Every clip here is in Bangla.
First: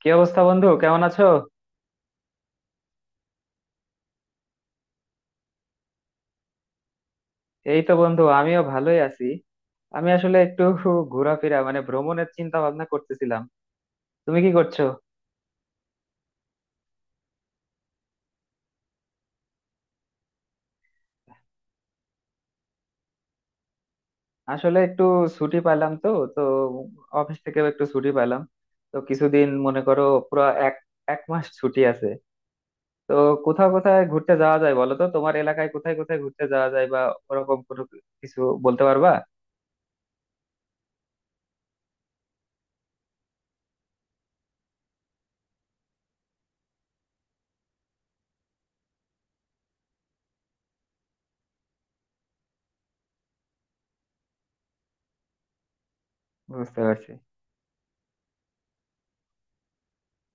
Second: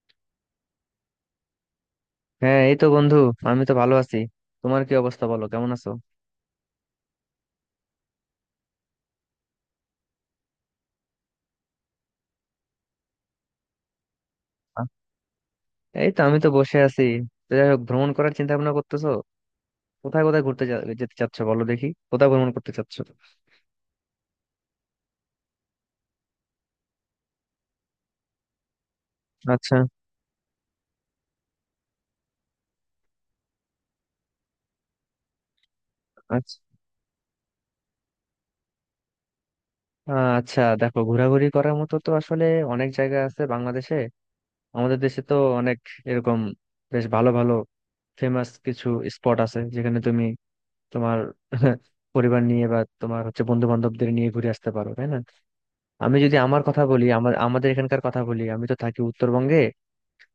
কি অবস্থা, বন্ধু? কেমন আছো? হ্যাঁ, এই তো বন্ধু। আমি তো ভালো আছি। তোমার কি অবস্থা, বলো কেমন আছো? এই তো বন্ধু, আমিও ভালোই আছি। আমি আসলে একটু ঘোরাফেরা মানে ভ্রমণের চিন্তা ভাবনা করতেছিলাম। তুমি কি করছো? আ- এই তো আমি তো বসে আছি। তো যাই হোক, ভ্রমণ করার চিন্তা ভাবনা করতেছো? কোথায় কোথায় ঘুরতে যেতে চাচ্ছ, বলো দেখি কোথায় ভ্রমণ করতে চাচ্ছ? আসলে একটু ছুটি পাইলাম তো। তো অফিস থেকে একটু ছুটি পাইলাম। তো কিছুদিন আচ্ছা, মনে করো, পুরো এক এক মাস ছুটি আছে। তো কোথাও কোথায় ঘুরতে যাওয়া যায় বলো তো, তোমার এলাকায় কোথায় কোথায় ঘুরতে আচ্ছা। যাওয়া যায়, বা ওরকম কোনো কিছু বলতে পারবা? আচ্ছা দেখো, ঘোরাঘুরি করার মতো তো আসলে অনেক জায়গা আছে বাংলাদেশে। আমাদের দেশে তো অনেক এরকম বেশ ভালো ভালো ফেমাস কিছু স্পট আছে, যেখানে তুমি তোমার পরিবার নিয়ে বা তোমার হচ্ছে বন্ধু বান্ধবদের নিয়ে ঘুরে আসতে পারো, তাই না? আমি যদি আমার বুঝতে কথা বলি, পারছি। আমাদের এখানকার কথা বলি, আমি তো থাকি উত্তরবঙ্গে।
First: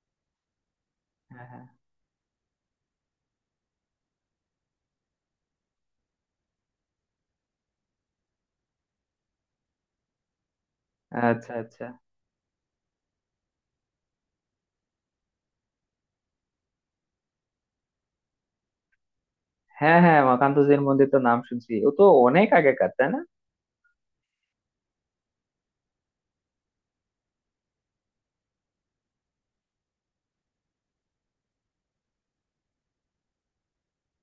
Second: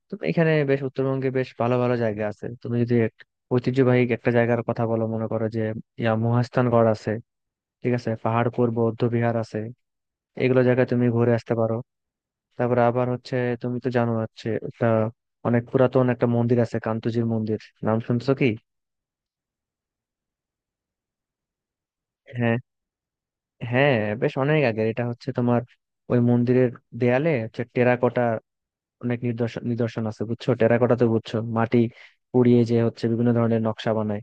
তো এখানে বেশ উত্তরবঙ্গে হ্যাঁ বেশ হ্যাঁ। ভালো ভালো জায়গা আছে। তুমি যদি ঐতিহ্যবাহী একটা জায়গার কথা বলো, মনে করো যে ইয়া মহাস্থানগড় আছে, ঠিক আছে, পাহাড়পুর বৌদ্ধ বিহার আছে। এগুলো জায়গায় তুমি ঘুরে আচ্ছা আসতে পারো। আচ্ছা। তারপরে আবার হচ্ছে, তুমি তো জানো হচ্ছে একটা অনেক পুরাতন একটা মন্দির আছে, কান্তজির মন্দির। নাম শুনছো কি? হ্যাঁ হ্যাঁ, মাকান্তজির মন্দির তো নাম শুনছি, ও তো অনেক হ্যাঁ, আগেকার, তাই না? হ্যাঁ। বেশ অনেক আগের এটা হচ্ছে তোমার। ওই মন্দিরের দেয়ালে হচ্ছে টেরাকোটা অনেক নিদর্শন নিদর্শন আছে, বুঝছো? টেরাকোটা তো বুঝছো, মাটি পুড়িয়ে যে হচ্ছে বিভিন্ন ধরনের নকশা বানায়,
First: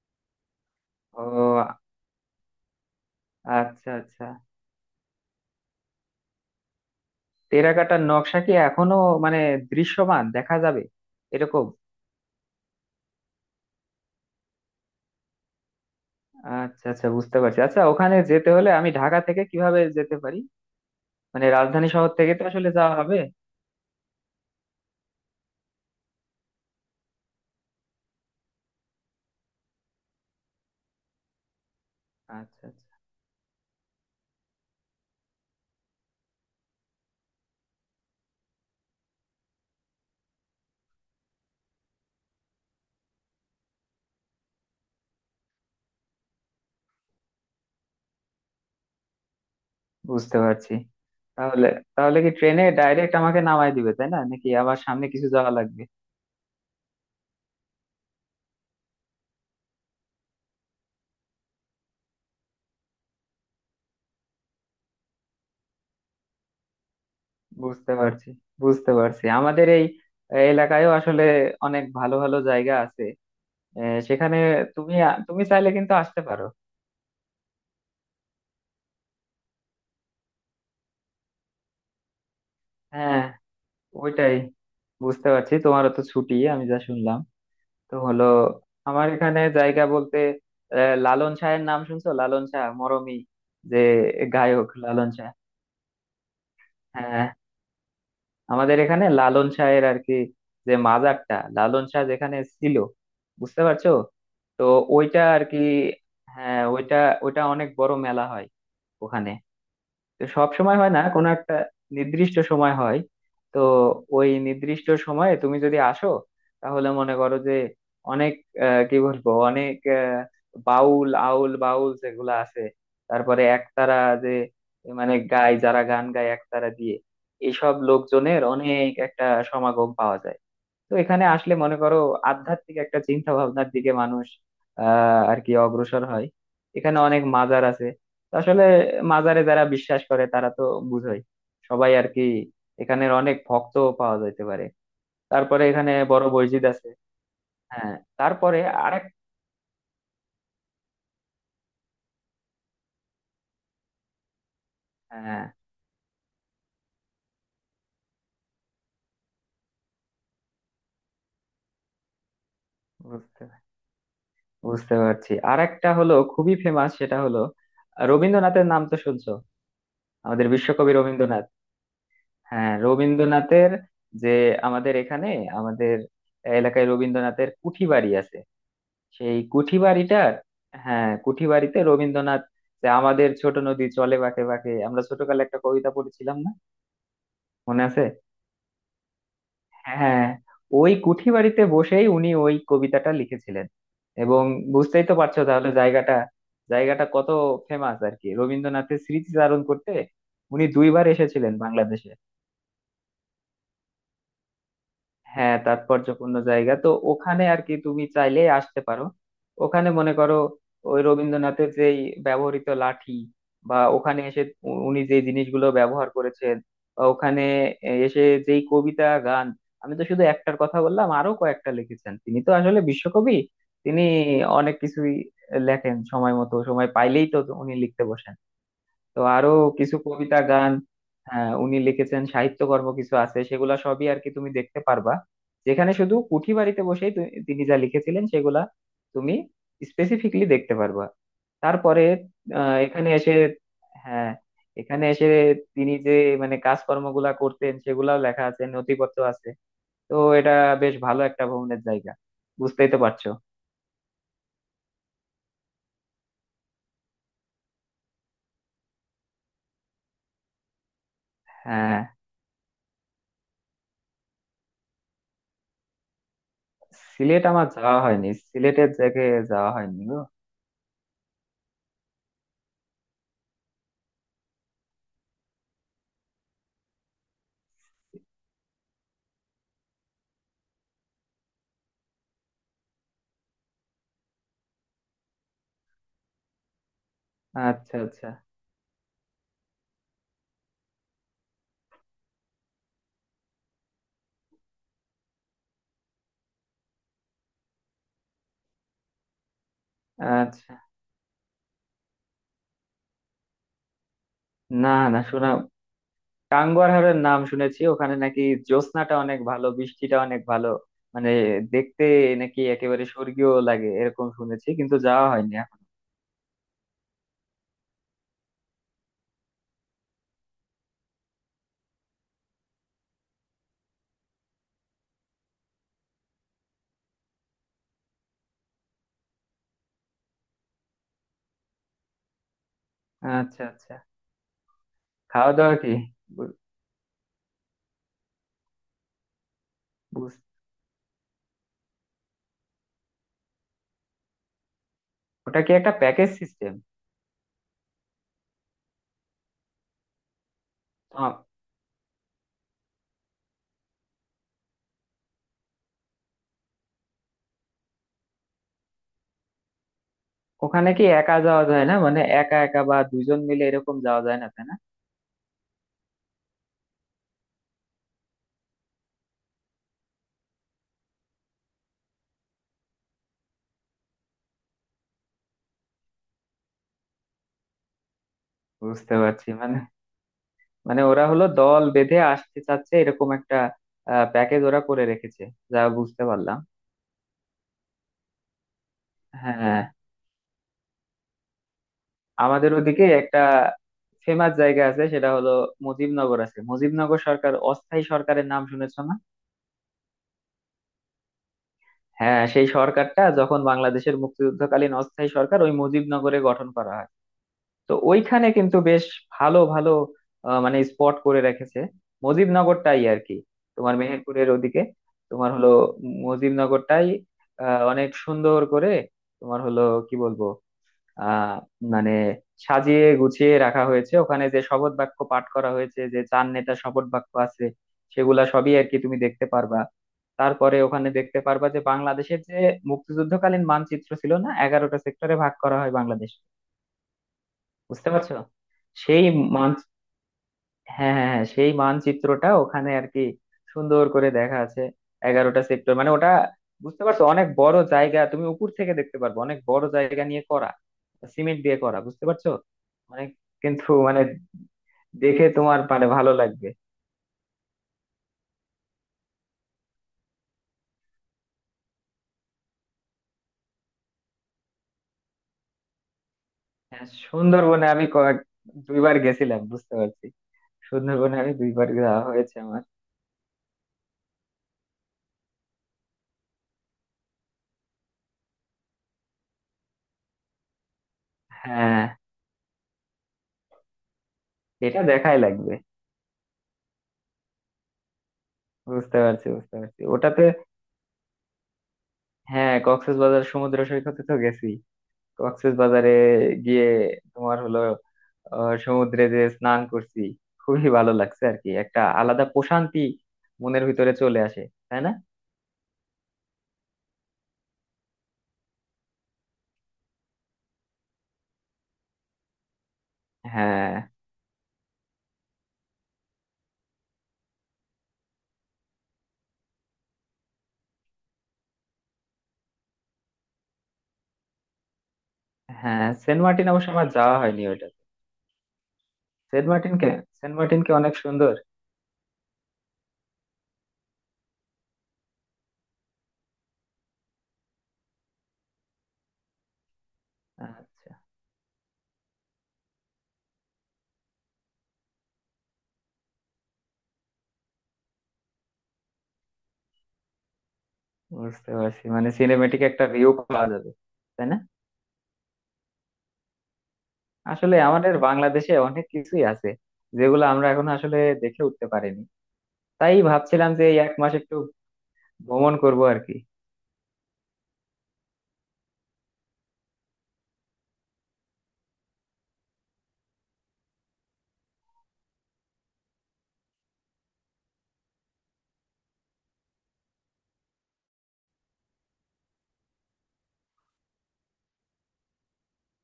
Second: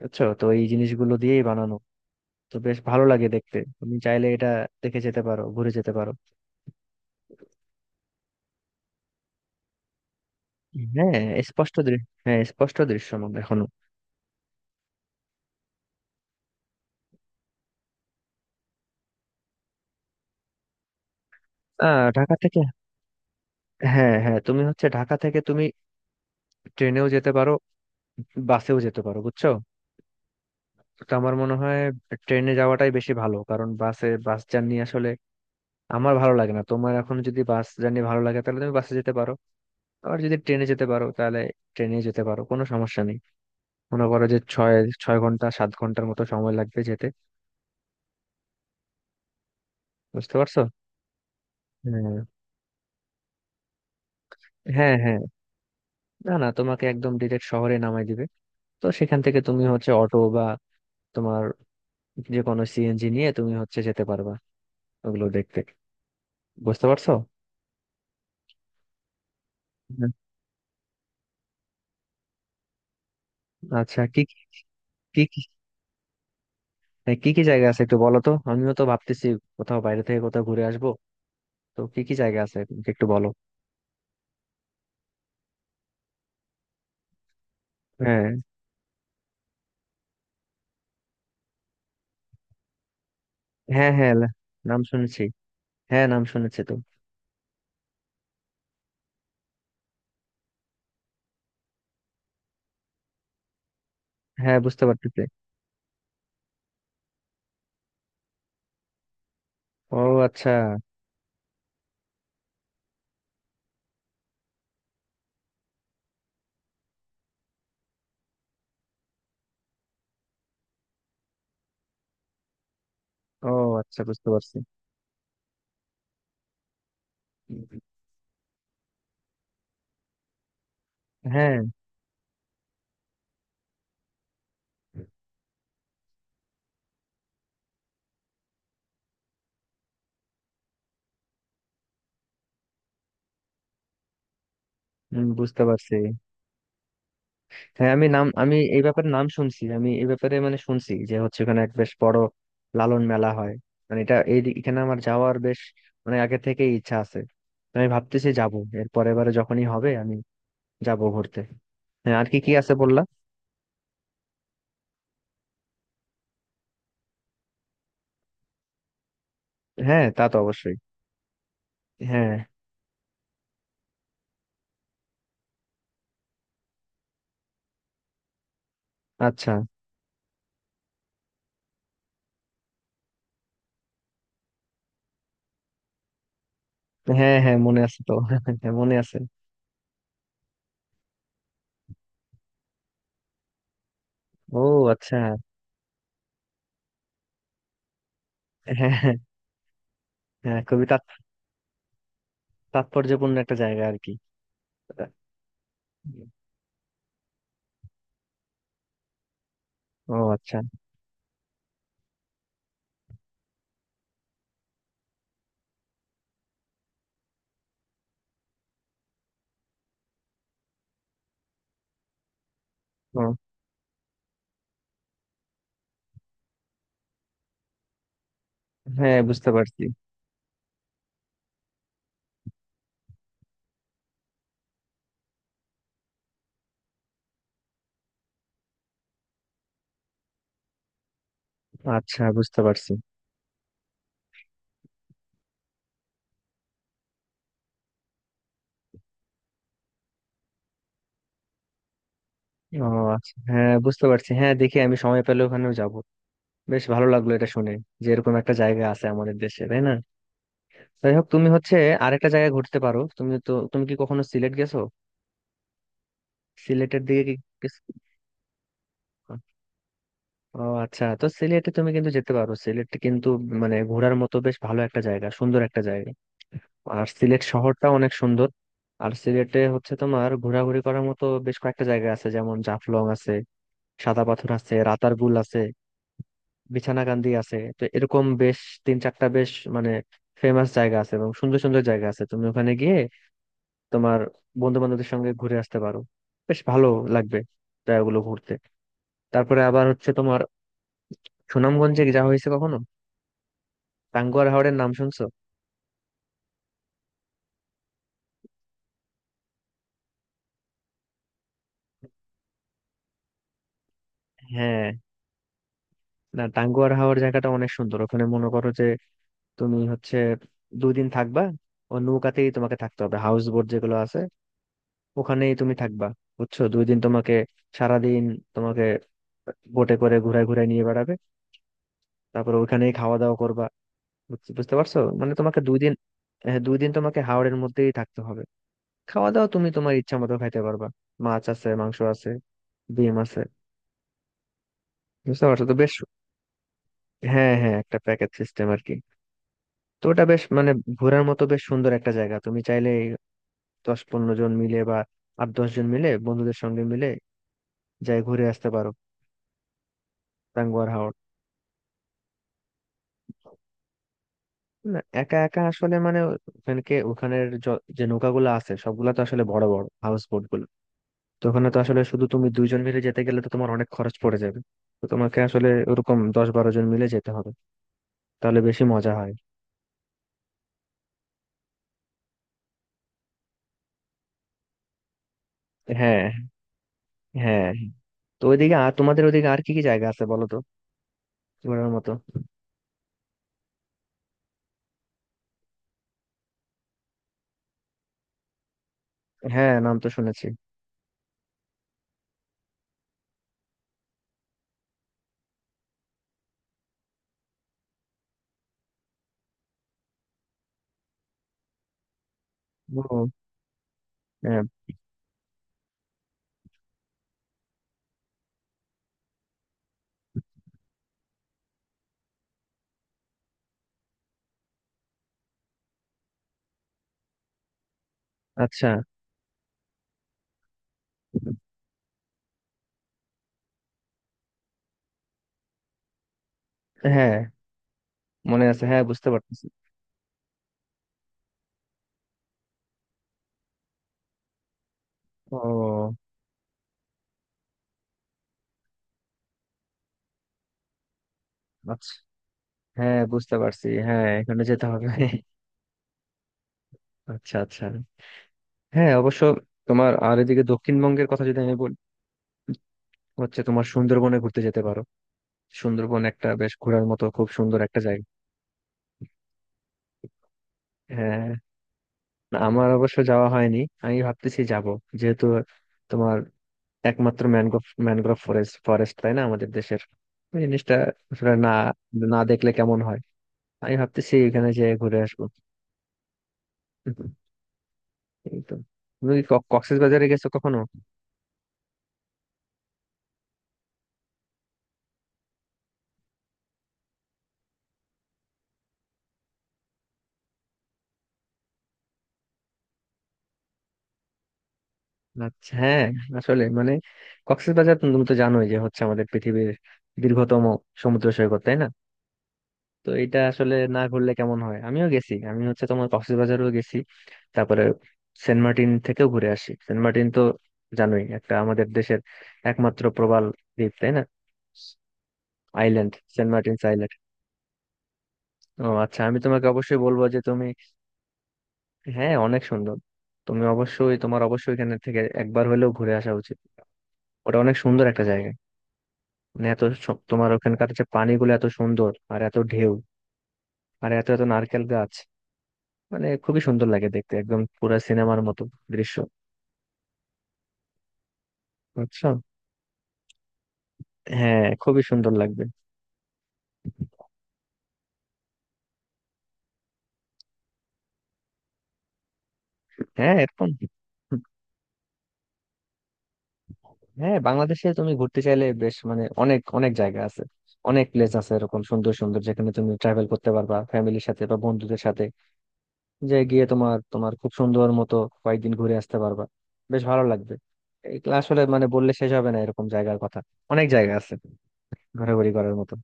বুঝছো? তো এই জিনিসগুলো ও, দিয়েই বানানো। তো বেশ ভালো লাগে দেখতে, আচ্ছা তুমি চাইলে আচ্ছা। এটা দেখে যেতে পারো, ঘুরে যেতে পারো। টেরাকোটার নকশা কি এখনো মানে দৃশ্যমান দেখা যাবে হ্যাঁ এরকম? স্পষ্ট দৃশ্য, হ্যাঁ স্পষ্ট দৃশ্যমান এখনো। আচ্ছা আচ্ছা, বুঝতে পারছি। আচ্ছা, ওখানে যেতে হলে আমি ঢাকা থেকে কিভাবে যেতে পারি? মানে রাজধানী শহর থেকে ঢাকা তো থেকে, আসলে যাওয়া হবে। হ্যাঁ হ্যাঁ, তুমি হচ্ছে ঢাকা থেকে তুমি ট্রেনেও যেতে পারো, বাসেও যেতে পারো, বুঝছো? তো আমার মনে হয় ট্রেনে আচ্ছা যাওয়াটাই আচ্ছা। বেশি ভালো, কারণ বাসে বাস জার্নি আসলে আমার ভালো লাগে না। তোমার এখন যদি বাস জার্নি ভালো লাগে, তাহলে তুমি বাসে যেতে পারো। আবার যদি ট্রেনে যেতে পারো, তাহলে ট্রেনে যেতে পারো, কোনো সমস্যা নেই। মনে করো যে ছয় ছয় ঘন্টা সাত ঘন্টার মতো সময় লাগবে যেতে। বুঝতে বুঝতে পারছো? পারছি। তাহলে, তাহলে কি ট্রেনে ডাইরেক্ট আমাকে নামায় দিবে, তাই না, নাকি আবার হ্যাঁ হ্যাঁ সামনে হ্যাঁ, কিছু যাওয়া লাগবে? না না, তোমাকে একদম ডিরেক্ট শহরে নামাই দিবে। তো সেখান থেকে তুমি হচ্ছে অটো বা তোমার যে কোনো সিএনজি নিয়ে তুমি হচ্ছে যেতে পারবা। ওগুলো দেখতে, বুঝতে পারছো? বুঝতে পারছি। বুঝতে পারছি, আমাদের এই হুম। এলাকায়ও আসলে অনেক ভালো ভালো জায়গা আছে। আচ্ছা কি সেখানে তুমি, কি কি? তুমি চাইলে কিন্তু আসতে পারো। হ্যাঁ, কি কি জায়গা আছে একটু বলো তো, আমিও তো ভাবতেছি কোথাও বাইরে থেকে কোথাও ঘুরে আসবো। তো কি কি জায়গা আছে একটু হ্যাঁ, বলো। ওইটাই। বুঝতে পারছি তোমারও তো ছুটি, আমি যা শুনলাম। তো হলো, হ্যাঁ আমার এখানে জায়গা বলতে, লালন শাহের নাম শুনছো? লালন শাহ মরমী যে হ্যাঁ হ্যাঁ গায়ক, নাম লালন শুনেছি। শাহ। হ্যাঁ, নাম শুনেছি তো। হ্যাঁ, আমাদের এখানে লালন শাহের আর কি, যে মাজারটা, লালন শাহ যেখানে ছিল, বুঝতে পারছো? হ্যাঁ, তো বুঝতে পারতেছি। ওইটা আর কি। হ্যাঁ, ওইটা, ওইটা অনেক বড় মেলা হয় ওখানে। ও তো সব আচ্ছা। সময় হয় না, কোনো একটা নির্দিষ্ট সময় হয়। তো ওই নির্দিষ্ট সময়ে তুমি যদি আসো, তাহলে মনে করো যে অনেক, কি বলবো, অনেক বাউল আউল বাউল যেগুলো আছে, তারপরে ও একতারা আচ্ছা, বুঝতে যে, পারছি। মানে গায় যারা, গান গায় একতারা দিয়ে, এইসব লোকজনের অনেক একটা সমাগম পাওয়া যায়। তো এখানে আসলে হ্যাঁ। মনে করো, আধ্যাত্মিক একটা চিন্তা ভাবনার দিকে মানুষ আর কি অগ্রসর হয়। এখানে অনেক মাজার আছে। তো আসলে মাজারে যারা বিশ্বাস করে তারা তো বুঝোই, সবাই আর কি এখানের অনেক ভক্ত পাওয়া যাইতে পারে। হুম, বুঝতে তারপরে এখানে পারছি। বড় মসজিদ আছে। হ্যাঁ, হ্যাঁ, আমি নাম আমি তারপরে এই আরেক। ব্যাপারে নাম শুনছি, আমি এই ব্যাপারে মানে শুনছি যে হচ্ছে ওখানে এক বেশ বড় লালন মেলা হয়। মানে এটা এই এখানে আমার যাওয়ার হ্যাঁ, বেশ মানে আগে থেকেই ইচ্ছা আছে। তো আমি ভাবতেছি যাব এর পরের বারে যখনই হবে, আমি যাব ঘুরতে। হ্যাঁ, আর কি কি আছে বললা? বুঝতে বুঝতে পারছি আরেকটা হলো খুবই ফেমাস, সেটা হলো, রবীন্দ্রনাথের নাম তো শুনছো? হ্যাঁ, তা তো আমাদের অবশ্যই। বিশ্বকবি রবীন্দ্রনাথ। হ্যাঁ। হ্যাঁ, রবীন্দ্রনাথের যে, আমাদের এখানে, আমাদের এলাকায় রবীন্দ্রনাথের কুঠি বাড়ি আছে। সেই আচ্ছা। কুঠি বাড়িটার, হ্যাঁ কুঠি বাড়িতে রবীন্দ্রনাথ, যে আমাদের ছোট নদী চলে বাঁকে বাঁকে, আমরা ছোটকালে একটা কবিতা পড়েছিলাম না, হ্যাঁ হ্যাঁ, মনে মনে আছে আছে? তো। হ্যাঁ, মনে আছে। হ্যাঁ, ওই কুঠি বাড়িতে বসেই উনি ওই কবিতাটা লিখেছিলেন। এবং ও বুঝতেই তো আচ্ছা। পারছো তাহলে জায়গাটা, জায়গাটা কত ফেমাস আর কি, হ্যাঁ রবীন্দ্রনাথের হ্যাঁ। স্মৃতিচারণ করতে। হ্যাঁ, উনি খুবই 2বার এসেছিলেন বাংলাদেশে। তাৎপর্যপূর্ণ একটা জায়গা আর কি এটা। হ্যাঁ তাৎপর্যপূর্ণ জায়গা তো ওখানে আর কি, তুমি চাইলে আসতে পারো। ওখানে মনে ও করো, আচ্ছা। ওই রবীন্দ্রনাথের যেই ব্যবহৃত লাঠি বা ওখানে এসে উনি যে জিনিসগুলো ব্যবহার করেছেন, বা ওখানে এসে যেই কবিতা গান, আমি তো শুধু একটার কথা বললাম, আরো কয়েকটা লিখেছেন, তিনি তো আসলে ও। বিশ্বকবি। তিনি অনেক কিছুই লেখেন, সময় মতো, সময় পাইলেই তো উনি লিখতে বসেন। হ্যাঁ, তো আরো বুঝতে পারছি। কিছু কবিতা গান, হ্যাঁ উনি লিখেছেন, সাহিত্যকর্ম কিছু আছে, সেগুলা সবই আর কি তুমি দেখতে পারবা। যেখানে শুধু কুঠি বাড়িতে বসেই তিনি যা লিখেছিলেন, সেগুলা তুমি স্পেসিফিকলি দেখতে পারবা। তারপরে, আচ্ছা, বুঝতে পারছি। এখানে এসে, হ্যাঁ, এখানে এসে তিনি যে মানে কাজকর্মগুলা করতেন, সেগুলাও লেখা আছে, নথিপত্র আছে। তো এটা বেশ ভালো একটা ভ্রমণের জায়গা, ও বুঝতেই তো পারছো। আচ্ছা, হ্যাঁ বুঝতে পারছি। হ্যাঁ, দেখি আমি সময় পেলে ওখানেও যাব। বেশ ভালো লাগলো এটা শুনে যে এরকম একটা জায়গা আছে আমাদের দেশে, তাই না? যাই হোক, তুমি হচ্ছে হ্যাঁ। আরেকটা জায়গায় ঘুরতে পারো। তুমি তো, তুমি কি কখনো সিলেট গেছো? সিলেটের দিকে সিলেট কি আমার কি- যাওয়া হয়নি, সিলেটের জায়গায় যাওয়া হয়নি গো। ও আচ্ছা। তো সিলেটে তুমি কিন্তু যেতে পারো। সিলেটে কিন্তু মানে ঘোরার মতো বেশ ভালো একটা জায়গা, সুন্দর একটা জায়গা। আর সিলেট শহরটা অনেক সুন্দর। আর সিলেটে হচ্ছে তোমার ঘোরাঘুরি করার মতো বেশ কয়েকটা জায়গা আছে, যেমন জাফলং আছে, সাদা পাথর আছে, রাতারগুল আছে, বিছানাকান্দি আছে। তো আচ্ছা এরকম আচ্ছা বেশ তিন চারটা বেশ মানে ফেমাস জায়গা আছে এবং সুন্দর সুন্দর জায়গা আছে। তুমি ওখানে গিয়ে তোমার বন্ধু বান্ধবদের সঙ্গে ঘুরে আসতে পারো, বেশ ভালো লাগবে জায়গাগুলো ঘুরতে। তারপরে আবার হচ্ছে তোমার আচ্ছা। সুনামগঞ্জে যা হয়েছে কখনো? টাঙ্গুয়ার হাওরের নাম না, না শুনছো? শোনা, টাঙ্গুয়ার হাড়ের নাম শুনেছি, ওখানে নাকি জ্যোৎস্নাটা অনেক ভালো, বৃষ্টিটা অনেক ভালো, মানে দেখতে নাকি একেবারে স্বর্গীয় লাগে, এরকম শুনেছি, হ্যাঁ, কিন্তু যাওয়া হয়নি এখন। না, টাঙ্গুয়ার হাওর জায়গাটা অনেক সুন্দর। ওখানে মনে করো যে তুমি হচ্ছে দুদিন থাকবা। ও নৌকাতেই তোমাকে থাকতে হবে, হাউস বোট যেগুলো আছে, ওখানেই তুমি থাকবা। বুঝছো? দুই দিন তোমাকে সারাদিন তোমাকে বোটে করে ঘুরায় ঘুরায় নিয়ে বেড়াবে। তারপর ওখানেই খাওয়া দাওয়া আচ্ছা করবা। আচ্ছা। বুঝতে পারছো, মানে খাওয়া তোমাকে দাওয়া দুই দিন, কি? বু- হ্যাঁ, দুই দিন তোমাকে হাওড়ের মধ্যেই থাকতে হবে। খাওয়া দাওয়া তুমি তোমার ইচ্ছা মতো বুঝ- খাইতে পারবা। মাছ আছে, মাংস আছে, ডিম আছে। বুঝতে ওটা পারছো কি তো? একটা বেশ, প্যাকেজ সিস্টেম? হ্যাঁ হ্যাঁ, একটা প্যাকেজ সিস্টেম আর কি। তো ওটা বেশ মানে ঘোরার মতো বেশ সুন্দর একটা জায়গা। তুমি চাইলে দশ পনেরো জন মিলে বা আট দশ জন মিলে বন্ধুদের সঙ্গে মিলে যাই ঘুরে আসতে পারো টাঙ্গুয়ার ওখানে কি হাওর। একা যাওয়া যায় না, মানে একা একা বা দুজন মিলে এরকম, যাওয়া যায় না তাই না? না, একা একা আসলে মানে ওখানে যে নৌকাগুলো আছে সবগুলা তো আসলে বড় বড় হাউস বোট গুলো। তো ওখানে তো আসলে শুধু তুমি দুইজন মিলে যেতে গেলে তো তোমার অনেক খরচ পড়ে যাবে। তো তোমাকে আসলে ওরকম দশ বারো জন মিলে যেতে হবে, তাহলে বেশি মজা বুঝতে হয়। পারছি, মানে মানে ওরা হলো দল বেঁধে আসতে চাচ্ছে এরকম একটা প্যাকেজ ওরা করে রেখেছে, যা হ্যাঁ বুঝতে পারলাম। হ্যাঁ। তো ওইদিকে আর তোমাদের ওইদিকে আর কি হ্যাঁ, কি জায়গা আছে বলো তো ঘোরার মতো? আমাদের ওদিকে একটা ফেমাস জায়গা আছে, সেটা হলো মুজিবনগর আছে, মুজিবনগর সরকার, অস্থায়ী সরকারের নাম শুনেছো না? হ্যাঁ, নাম তো শুনেছি। হ্যাঁ সেই সরকারটা যখন বাংলাদেশের মুক্তিযুদ্ধকালীন অস্থায়ী সরকার ওই মুজিবনগরে গঠন করা হয়। তো ওইখানে কিন্তু বেশ ভালো ভালো মানে স্পট করে রেখেছে, মুজিবনগরটাই আর ও, কি, তোমার মেহেরপুরের হ্যাঁ। ওদিকে। তোমার হলো মুজিবনগরটাই অনেক সুন্দর করে, তোমার হলো, কি বলবো, আহ মানে সাজিয়ে গুছিয়ে রাখা হয়েছে। ওখানে যে শপথ বাক্য পাঠ করা হয়েছে, যে চার নেতা শপথ বাক্য আছে, সেগুলা সবই আর আচ্ছা, কি তুমি দেখতে পারবা। তারপরে ওখানে দেখতে পারবা যে, বাংলাদেশের যে মুক্তিযুদ্ধকালীন মানচিত্র ছিল না, 11টা সেক্টরে ভাগ করা হয় বাংলাদেশ, হ্যাঁ বুঝতে পারছো? মনে আছে, হ্যাঁ সেই, বুঝতে পারছি। হ্যাঁ হ্যাঁ হ্যাঁ, সেই মানচিত্রটা ওখানে আর কি সুন্দর করে দেখা আছে, ও 11টা সেক্টর মানে, ওটা বুঝতে পারছো অনেক বড় জায়গা, তুমি উপর থেকে দেখতে পারবে, অনেক বড় জায়গা নিয়ে করা, সিমেন্ট দিয়ে করা, আচ্ছা, বুঝতে পারছো? হ্যাঁ মানে বুঝতে পারছি। কিন্তু মানে হ্যাঁ, এখানে যেতে হবে। দেখে তোমার মানে ভালো লাগবে। আচ্ছা, আচ্ছা, হ্যাঁ অবশ্য। তোমার আর এদিকে দক্ষিণবঙ্গের কথা যদি আমি বলি, হচ্ছে তোমার সুন্দরবনে ঘুরতে যেতে পারো। সুন্দরবন একটা বেশ ঘোরার হ্যাঁ মতো খুব সুন্দর সুন্দরবনে একটা আমি জায়গা। 2বার গেছিলাম, বুঝতে পারছি, সুন্দরবনে হ্যাঁ, আমি 2বার যাওয়া হয়েছে না, আমার। আমার অবশ্য যাওয়া হয়নি, আমি ভাবতেছি যাব। যেহেতু তোমার একমাত্র ম্যানগ্রোভ ম্যানগ্রোভ ফরেস্ট ফরেস্ট তাই না আমাদের দেশের, এই জিনিসটা আসলে না, হ্যাঁ না দেখলে কেমন হয়? আমি ভাবতেছি এখানে যে এটা ঘুরে দেখাই আসবো। লাগবে। এই তো। বুঝতে তুমি কি পারছি, বুঝতে পারছি কক্সবাজারে ওটাতে। গেছো কখনো? হ্যাঁ কক্সবাজার সমুদ্র সৈকতে তো গেছি। কক্সবাজারে গিয়ে তোমার হলো, সমুদ্রে যে স্নান করছি, খুবই ভালো লাগছে আর কি, একটা আলাদা প্রশান্তি মনের ভিতরে চলে আসে, তাই না? আচ্ছা, হ্যাঁ। আসলে মানে কক্সবাজার তো, তুমি তো জানোই যে হচ্ছে আমাদের পৃথিবীর দীর্ঘতম সমুদ্র সৈকত, তাই না? তো এটা আসলে হ্যাঁ না ঘুরলে কেমন হয়? আমিও গেছি, আমি হচ্ছে তোমার কক্সবাজারও গেছি। তারপরে সেন্ট মার্টিন থেকেও ঘুরে আসি। সেন্ট মার্টিন তো জানোই একটা আমাদের দেশের একমাত্র প্রবাল দ্বীপ, তাই না? হ্যাঁ। Island, Saint Saint Martin Martin's অবশ্য আমার আইল্যান্ড। যাওয়া হয়নি ওটা। ও আচ্ছা, আমি তোমাকে সেন্ট মার্টিন অবশ্যই কে, বলবো যে সেন্ট তুমি, মার্টিন কে অনেক সুন্দর। হ্যাঁ অনেক সুন্দর। তুমি অবশ্যই, তোমার অবশ্যই এখানে থেকে একবার হলেও ঘুরে আসা উচিত। ওটা অনেক সুন্দর একটা জায়গা। মানে এত সব তোমার ওখানকার যে আচ্ছা, পানিগুলো এত সুন্দর আর এত ঢেউ, আর এত এত নারকেল গাছ। মানে খুবই সুন্দর লাগে দেখতে, একদম পুরো সিনেমার মতো দৃশ্য। বুঝতে পারছি বুঝছো? মানে সিনেমেটিক একটা ভিউ পাওয়া যাবে, তাই না? হ্যাঁ, খুবই সুন্দর লাগবে। আসলে আমাদের বাংলাদেশে অনেক কিছুই আছে, যেগুলো আমরা এখন আসলে দেখে উঠতে পারিনি, তাই হ্যাঁ এরকম, ভাবছিলাম যে এই এক মাস একটু ভ্রমণ করবো আর কি। হ্যাঁ বাংলাদেশে তুমি ঘুরতে চাইলে বেশ মানে অনেক অনেক জায়গা আছে, অনেক প্লেস আছে এরকম সুন্দর সুন্দর, যেখানে তুমি ট্রাভেল করতে পারবা ফ্যামিলির সাথে বা বন্ধুদের সাথে, যে গিয়ে তোমার তোমার খুব সুন্দর মতো কয়েকদিন ঘুরে আসতে পারবা। বেশ ভালো লাগবে। এগুলো আসলে মানে বললে শেষ হবে না এরকম জায়গার কথা। অনেক জায়গা আছে ঘোরাঘুরি করার মতো।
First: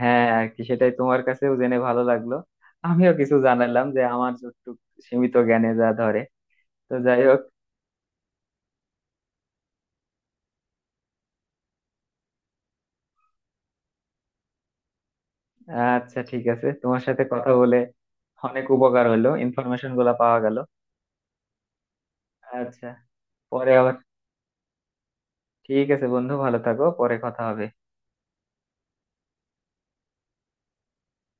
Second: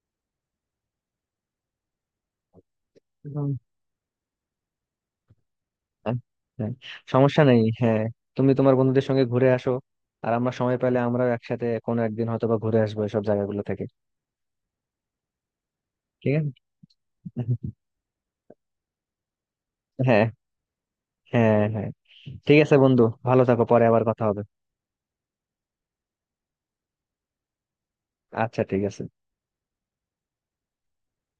হ্যাঁ আর কি, সেটাই তোমার কাছেও জেনে ভালো লাগলো, আমিও কিছু হুম। জানালাম যে আমার যতটুকু সীমিত জ্ঞানে যা হ্যাঁ, ধরে। হ্যাঁ, তো যাই হোক, সমস্যা নেই। হ্যাঁ, তুমি তোমার বন্ধুদের সঙ্গে ঘুরে আসো, আর আমরা সময় পেলে আমরাও একসাথে কোনো একদিন হয়তো বা ঘুরে আসবো এসব জায়গাগুলো থেকে। আচ্ছা ঠিক ঠিক আছে। আছে, তোমার সাথে কথা বলে অনেক উপকার হলো, ইনফরমেশন গুলা হ্যাঁ পাওয়া গেল। হ্যাঁ হ্যাঁ, ঠিক আছে আচ্ছা। বন্ধু, ভালো থাকো, পরে পরে আবার, আবার কথা হবে। ঠিক আছে বন্ধু, ভালো থাকো, পরে কথা হবে। আচ্ছা, ঠিক আছে।